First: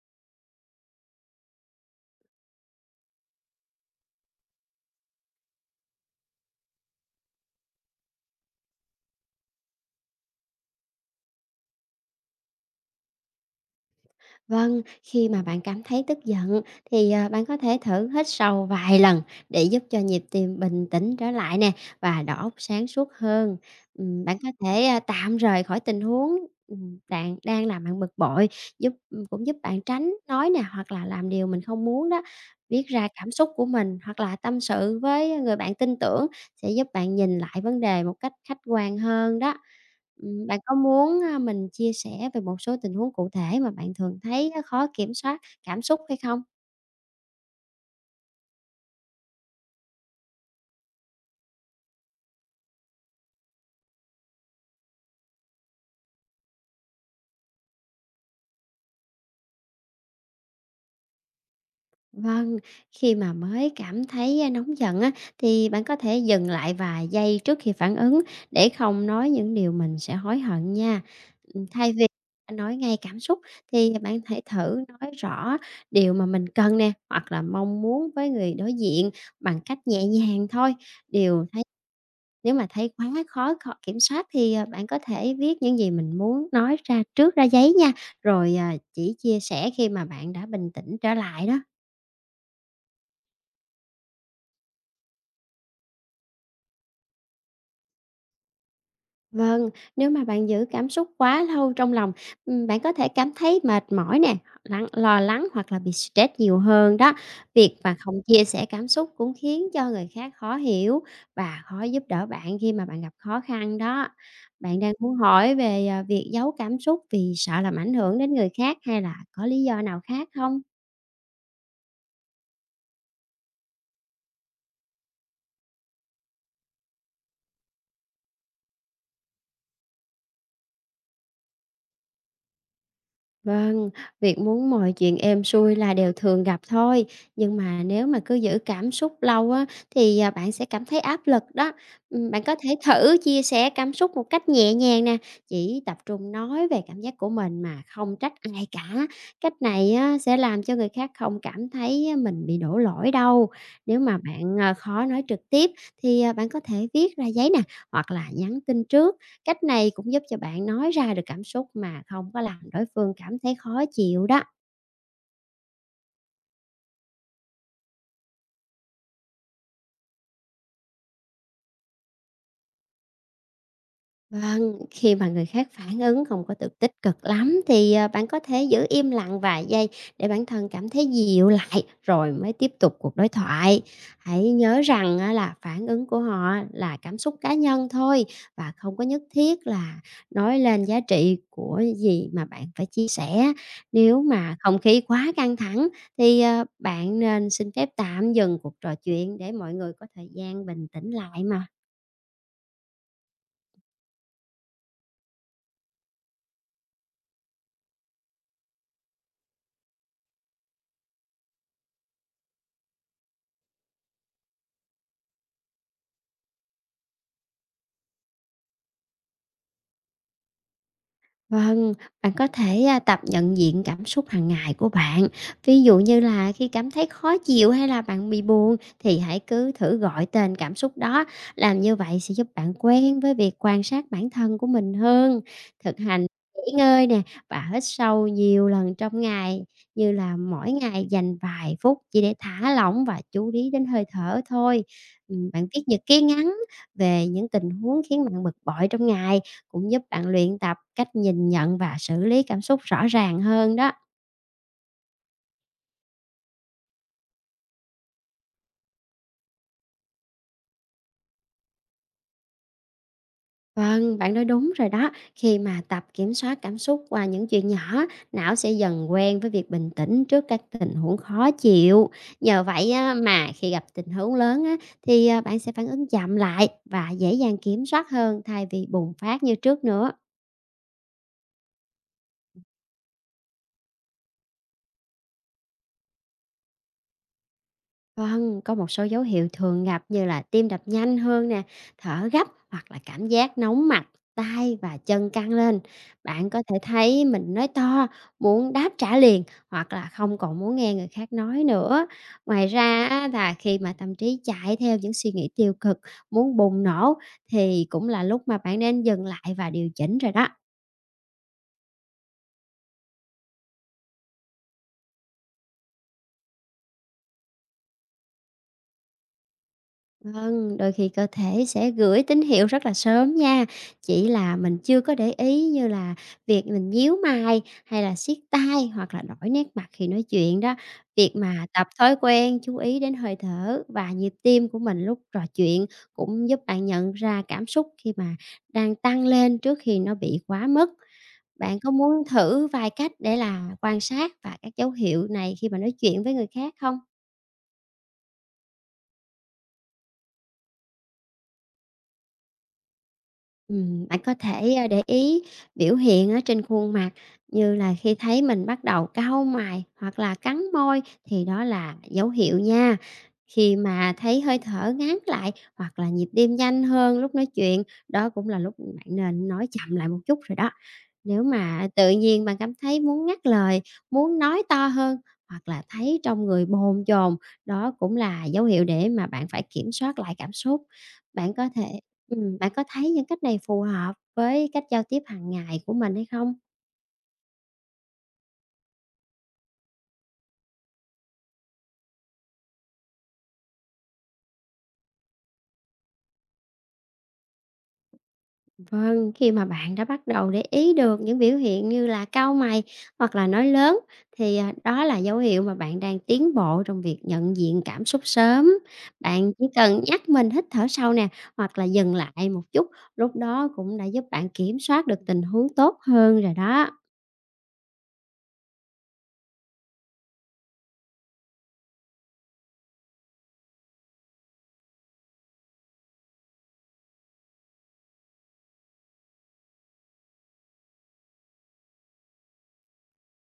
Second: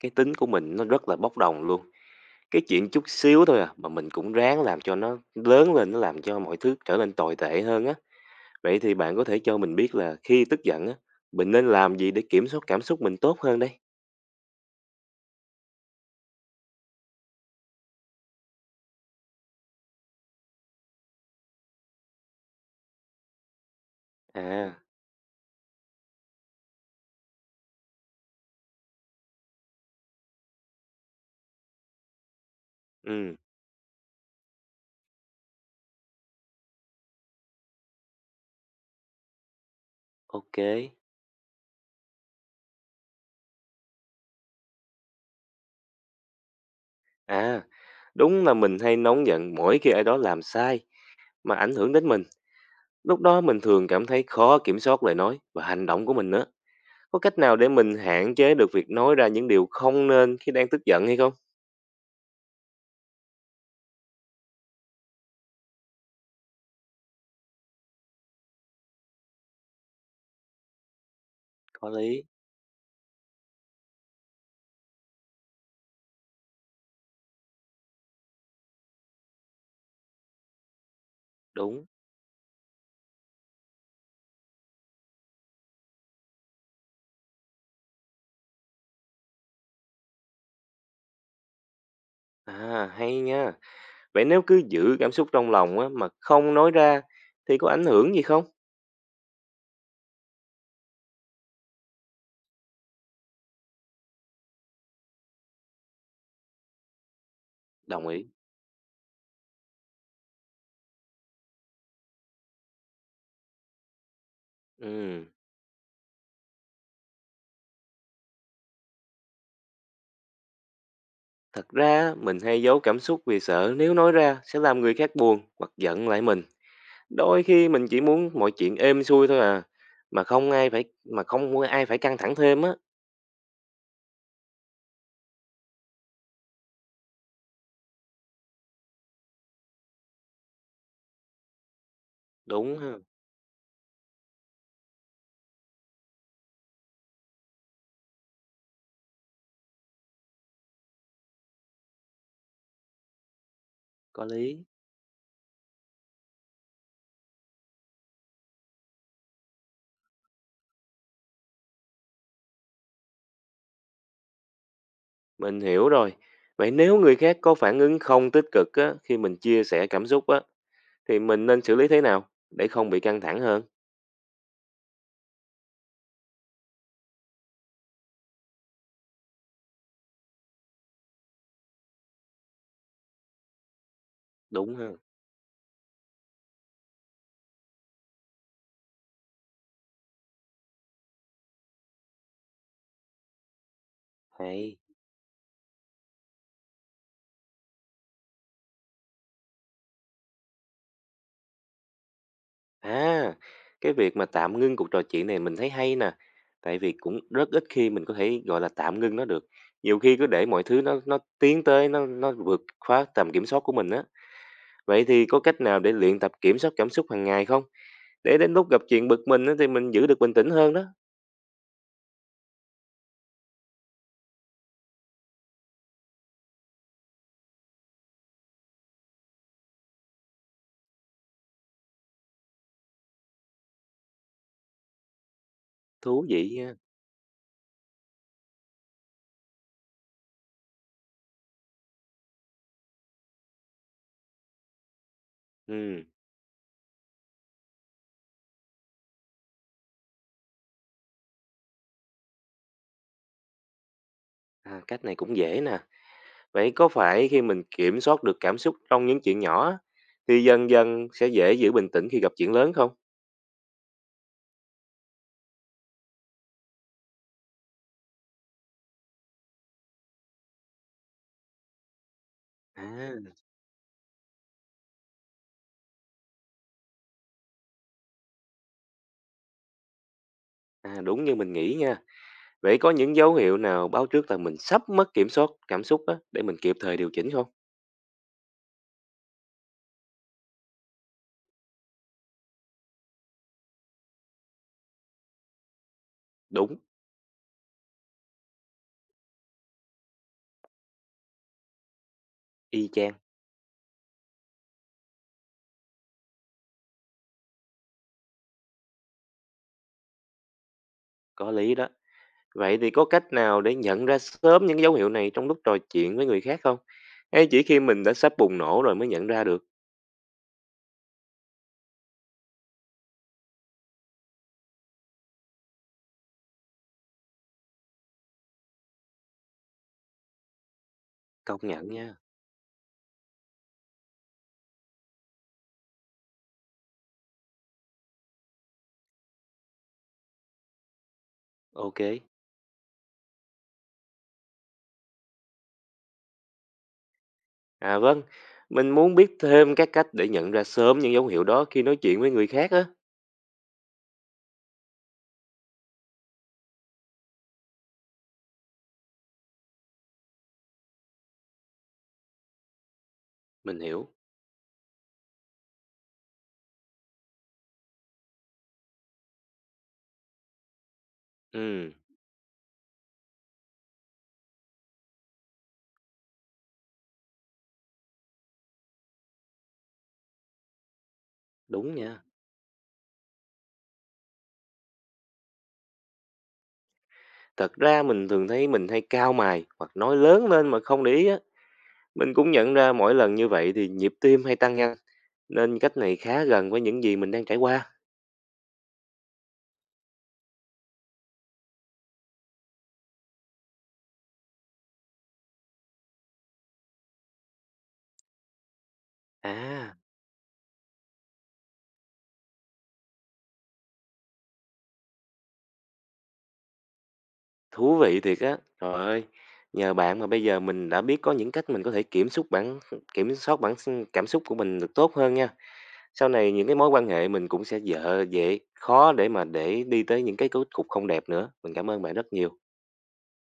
Cái tính của mình nó rất là bốc đồng luôn. Cái chuyện chút xíu thôi à, mà mình cũng ráng làm cho nó lớn lên, nó làm cho mọi thứ trở nên tồi tệ hơn á. Vậy thì bạn có thể cho mình biết là khi tức giận á, mình nên làm gì để kiểm soát cảm xúc mình tốt hơn đây? Vâng, khi mà bạn cảm thấy tức giận thì, bạn có thể thử hít sâu vài lần để giúp cho nhịp tim bình tĩnh trở lại nè và đầu óc sáng suốt hơn. Bạn có À, thể, tạm rời khỏi tình huống, bạn đang làm bạn bực bội, giúp cũng giúp bạn tránh nói nè hoặc là làm điều mình không muốn đó. Viết ra cảm ừ, xúc của mình hoặc là tâm sự với người bạn tin tưởng sẽ giúp bạn nhìn lại vấn đề một cách khách quan hơn đó. Bạn ok. có muốn, mình chia sẻ về một số tình huống cụ thể mà bạn thường thấy á khó kiểm soát cảm xúc hay không? À, đúng là mình hay nóng giận mỗi khi ai đó làm sai mà ảnh hưởng đến mình. Lúc đó mình thường cảm thấy khó kiểm soát lời nói và hành động của mình nữa. Có cách nào để mình hạn chế được việc nói ra những điều không nên khi đang tức giận hay không? Vâng, khi mà mới cảm thấy, nóng giận á, thì bạn có thể dừng lại vài giây trước khi phản ứng để không nói những điều mình sẽ hối hận nha. Có Thay vì lý, nói ngay cảm xúc thì bạn hãy thử nói rõ điều mà mình cần nè, hoặc là mong muốn với người đối diện bằng cách nhẹ nhàng thôi, điều thấy. đúng. Nếu mà thấy quá khó khó kiểm soát thì, bạn có thể viết những gì mình muốn nói ra trước ra giấy nha, rồi, chỉ chia sẻ khi mà bạn đã bình tĩnh trở lại đó. À, hay nha. Vậy nếu cứ giữ cảm xúc trong lòng á mà không nói ra thì có ảnh hưởng gì không? Vâng, nếu mà bạn giữ cảm xúc quá lâu trong lòng, bạn có thể cảm thấy mệt mỏi nè, lo lắng hoặc là bị stress nhiều hơn đó. Việc mà Đồng không ý. chia sẻ cảm xúc cũng khiến cho người khác khó hiểu và khó giúp đỡ bạn khi mà bạn gặp khó khăn đó. Bạn đang muốn Ừm, hỏi về, việc giấu cảm xúc vì sợ làm ảnh hưởng đến người khác hay là có lý do nào khác không? Thật ra mình hay giấu cảm xúc vì sợ nếu nói ra sẽ làm người khác buồn hoặc giận lại mình. Đôi khi mình chỉ muốn mọi chuyện êm xuôi thôi à, mà không muốn ai phải căng thẳng thêm á. Vâng, việc muốn mọi chuyện êm xuôi là đều thường gặp thôi, nhưng mà nếu mà cứ giữ cảm xúc lâu á thì, bạn sẽ cảm thấy áp lực đó. Bạn có thể Đúng ha, thử chia sẻ cảm xúc một cách nhẹ nhàng nè, chỉ tập trung nói về cảm giác của mình mà không trách ai cả. Cách này á sẽ làm cho người khác không cảm thấy mình bị đổ lỗi đâu. Nếu mà có bạn, lý. Khó nói trực tiếp thì, bạn có thể viết ra giấy nè, hoặc là nhắn tin trước. Cách này cũng giúp cho bạn nói ra được cảm xúc mà không có làm đối phương cảm thấy khó chịu đó. Mình hiểu rồi. Vậy nếu người khác có phản ứng không tích cực á khi mình chia sẻ cảm xúc á thì mình nên xử lý thế nào để không bị căng thẳng hơn? Vâng, khi mà người khác phản ứng không có được tích cực lắm thì, bạn có thể giữ im lặng vài giây để bản thân cảm thấy dịu lại rồi mới tiếp tục cuộc đối thoại. Hãy Đúng nhớ ha. rằng á là phản ứng của họ là cảm xúc cá nhân thôi và không có nhất thiết là nói lên giá trị của gì mà bạn phải chia sẻ. Nếu mà không Hay. khí quá căng thẳng thì, bạn nên xin phép tạm dừng cuộc trò chuyện để mọi người có thời gian bình tĩnh lại mà. À, cái việc mà tạm ngưng cuộc trò chuyện này mình thấy hay nè. Tại vì cũng rất ít khi mình có thể gọi là tạm ngưng nó được. Nhiều khi cứ để mọi thứ nó tiến tới nó vượt quá tầm kiểm soát của mình á. Vậy thì có cách nào để luyện tập kiểm soát cảm xúc hàng ngày không? Để đến lúc gặp chuyện bực mình á, thì mình giữ được bình tĩnh hơn đó. Vâng, bạn có thể tập nhận diện cảm xúc hàng ngày của bạn. Ví dụ như là khi cảm thấy khó chịu hay là bạn bị buồn thì hãy cứ thử gọi tên cảm xúc đó. Làm như vậy sẽ giúp bạn quen với việc quan sát bản thân của mình hơn. Thực Thú hành vị nha. nghỉ ngơi nè và hít sâu nhiều lần trong ngày, như là mỗi ngày dành vài phút chỉ để thả lỏng và chú ý đến hơi thở thôi. Ừ, bạn viết nhật Ừ, ký ngắn về những tình huống khiến bạn bực bội trong ngày cũng giúp bạn luyện tập cách nhìn nhận và xử lý cảm xúc rõ ràng hơn đó. à, cách này cũng dễ nè. Vậy có phải khi mình kiểm soát được cảm xúc trong những chuyện nhỏ á, thì dần dần sẽ dễ giữ bình tĩnh khi gặp chuyện lớn không? Vâng, bạn nói đúng rồi đó. Khi mà tập kiểm soát cảm xúc qua những chuyện nhỏ, não sẽ dần quen với việc bình tĩnh trước các tình huống khó chịu. Nhờ vậy á, À, mà khi gặp tình huống lớn á, thì bạn sẽ phản ứng chậm lại và dễ dàng kiểm soát hơn thay vì bùng phát như trước nữa. à đúng như mình nghĩ nha. Vậy có những dấu hiệu nào báo trước là mình sắp mất kiểm soát cảm xúc á, để mình kịp thời điều chỉnh không? Vâng, có một số dấu hiệu thường gặp như là tim đập nhanh hơn nè, thở gấp hoặc là cảm giác nóng mặt, tay và chân căng lên. Bạn có thể Đúng, thấy mình nói to, muốn đáp trả liền hoặc là không còn muốn nghe người khác nói nữa. Ngoài y ra chang, á, là khi mà tâm trí chạy theo những suy nghĩ tiêu cực, muốn bùng nổ thì cũng là lúc mà bạn nên dừng lại và điều chỉnh rồi đó. có lý đó. Vậy thì có cách nào để nhận ra sớm những dấu hiệu này trong lúc trò chuyện với người khác không? Hay chỉ khi mình đã sắp bùng nổ rồi mới nhận ra được? Vâng, đôi khi cơ thể sẽ gửi tín hiệu rất là sớm nha, chỉ là mình chưa có để ý, như là việc mình nhíu mày hay là siết tay hoặc là đổi nét mặt khi nói chuyện đó. Việc Công mà tập nhận thói nha. quen chú ý đến hơi thở và nhịp tim của mình lúc trò chuyện cũng giúp bạn nhận ra cảm xúc khi mà đang tăng lên trước khi nó bị quá mức. Bạn có Ok. muốn thử vài cách để là quan sát và các dấu hiệu này khi mà nói chuyện với người khác không? À vâng, mình muốn biết thêm các cách để nhận ra sớm những dấu hiệu đó khi nói chuyện với người khác á. Bạn có thể, để ý biểu hiện ở trên khuôn mặt, như là khi thấy mình bắt đầu cau mày hoặc là cắn môi thì đó là dấu hiệu nha. Khi Mình hiểu. mà thấy hơi thở ngắn lại hoặc là nhịp tim nhanh hơn lúc nói chuyện, đó cũng là lúc bạn nên nói chậm lại một chút rồi đó. Nếu mà Ừ, tự nhiên bạn cảm thấy muốn ngắt lời, muốn nói to hơn hoặc là thấy trong người bồn chồn, đó cũng là dấu hiệu để mà bạn phải kiểm soát lại cảm xúc. Bạn có đúng thể nha. Bạn có thấy những cách này phù hợp với cách giao tiếp hàng ngày của mình hay không? Thật ra mình thường thấy mình hay cao mày hoặc nói lớn lên mà không để ý á. Mình cũng nhận ra mỗi lần như vậy thì nhịp tim hay tăng nhanh, nên cách này khá gần với những gì mình đang trải qua. Vâng, khi mà bạn đã bắt đầu để ý được những biểu hiện như là cau mày hoặc là nói lớn thì, đó là dấu hiệu mà bạn đang tiến bộ trong việc nhận diện cảm xúc sớm. Bạn chỉ À, cần nhắc mình hít thở sâu nè, hoặc là dừng lại một chút, lúc đó cũng đã giúp bạn kiểm soát được tình huống tốt hơn rồi đó. thú vị thiệt á. Trời ơi, nhờ bạn mà bây giờ mình đã biết có những cách mình có thể kiểm soát bản s- cảm xúc của mình được tốt hơn nha. Sau này những cái mối quan hệ mình cũng sẽ dễ khó để mà để đi tới những cái kết cục không đẹp nữa. Mình cảm ơn bạn rất nhiều.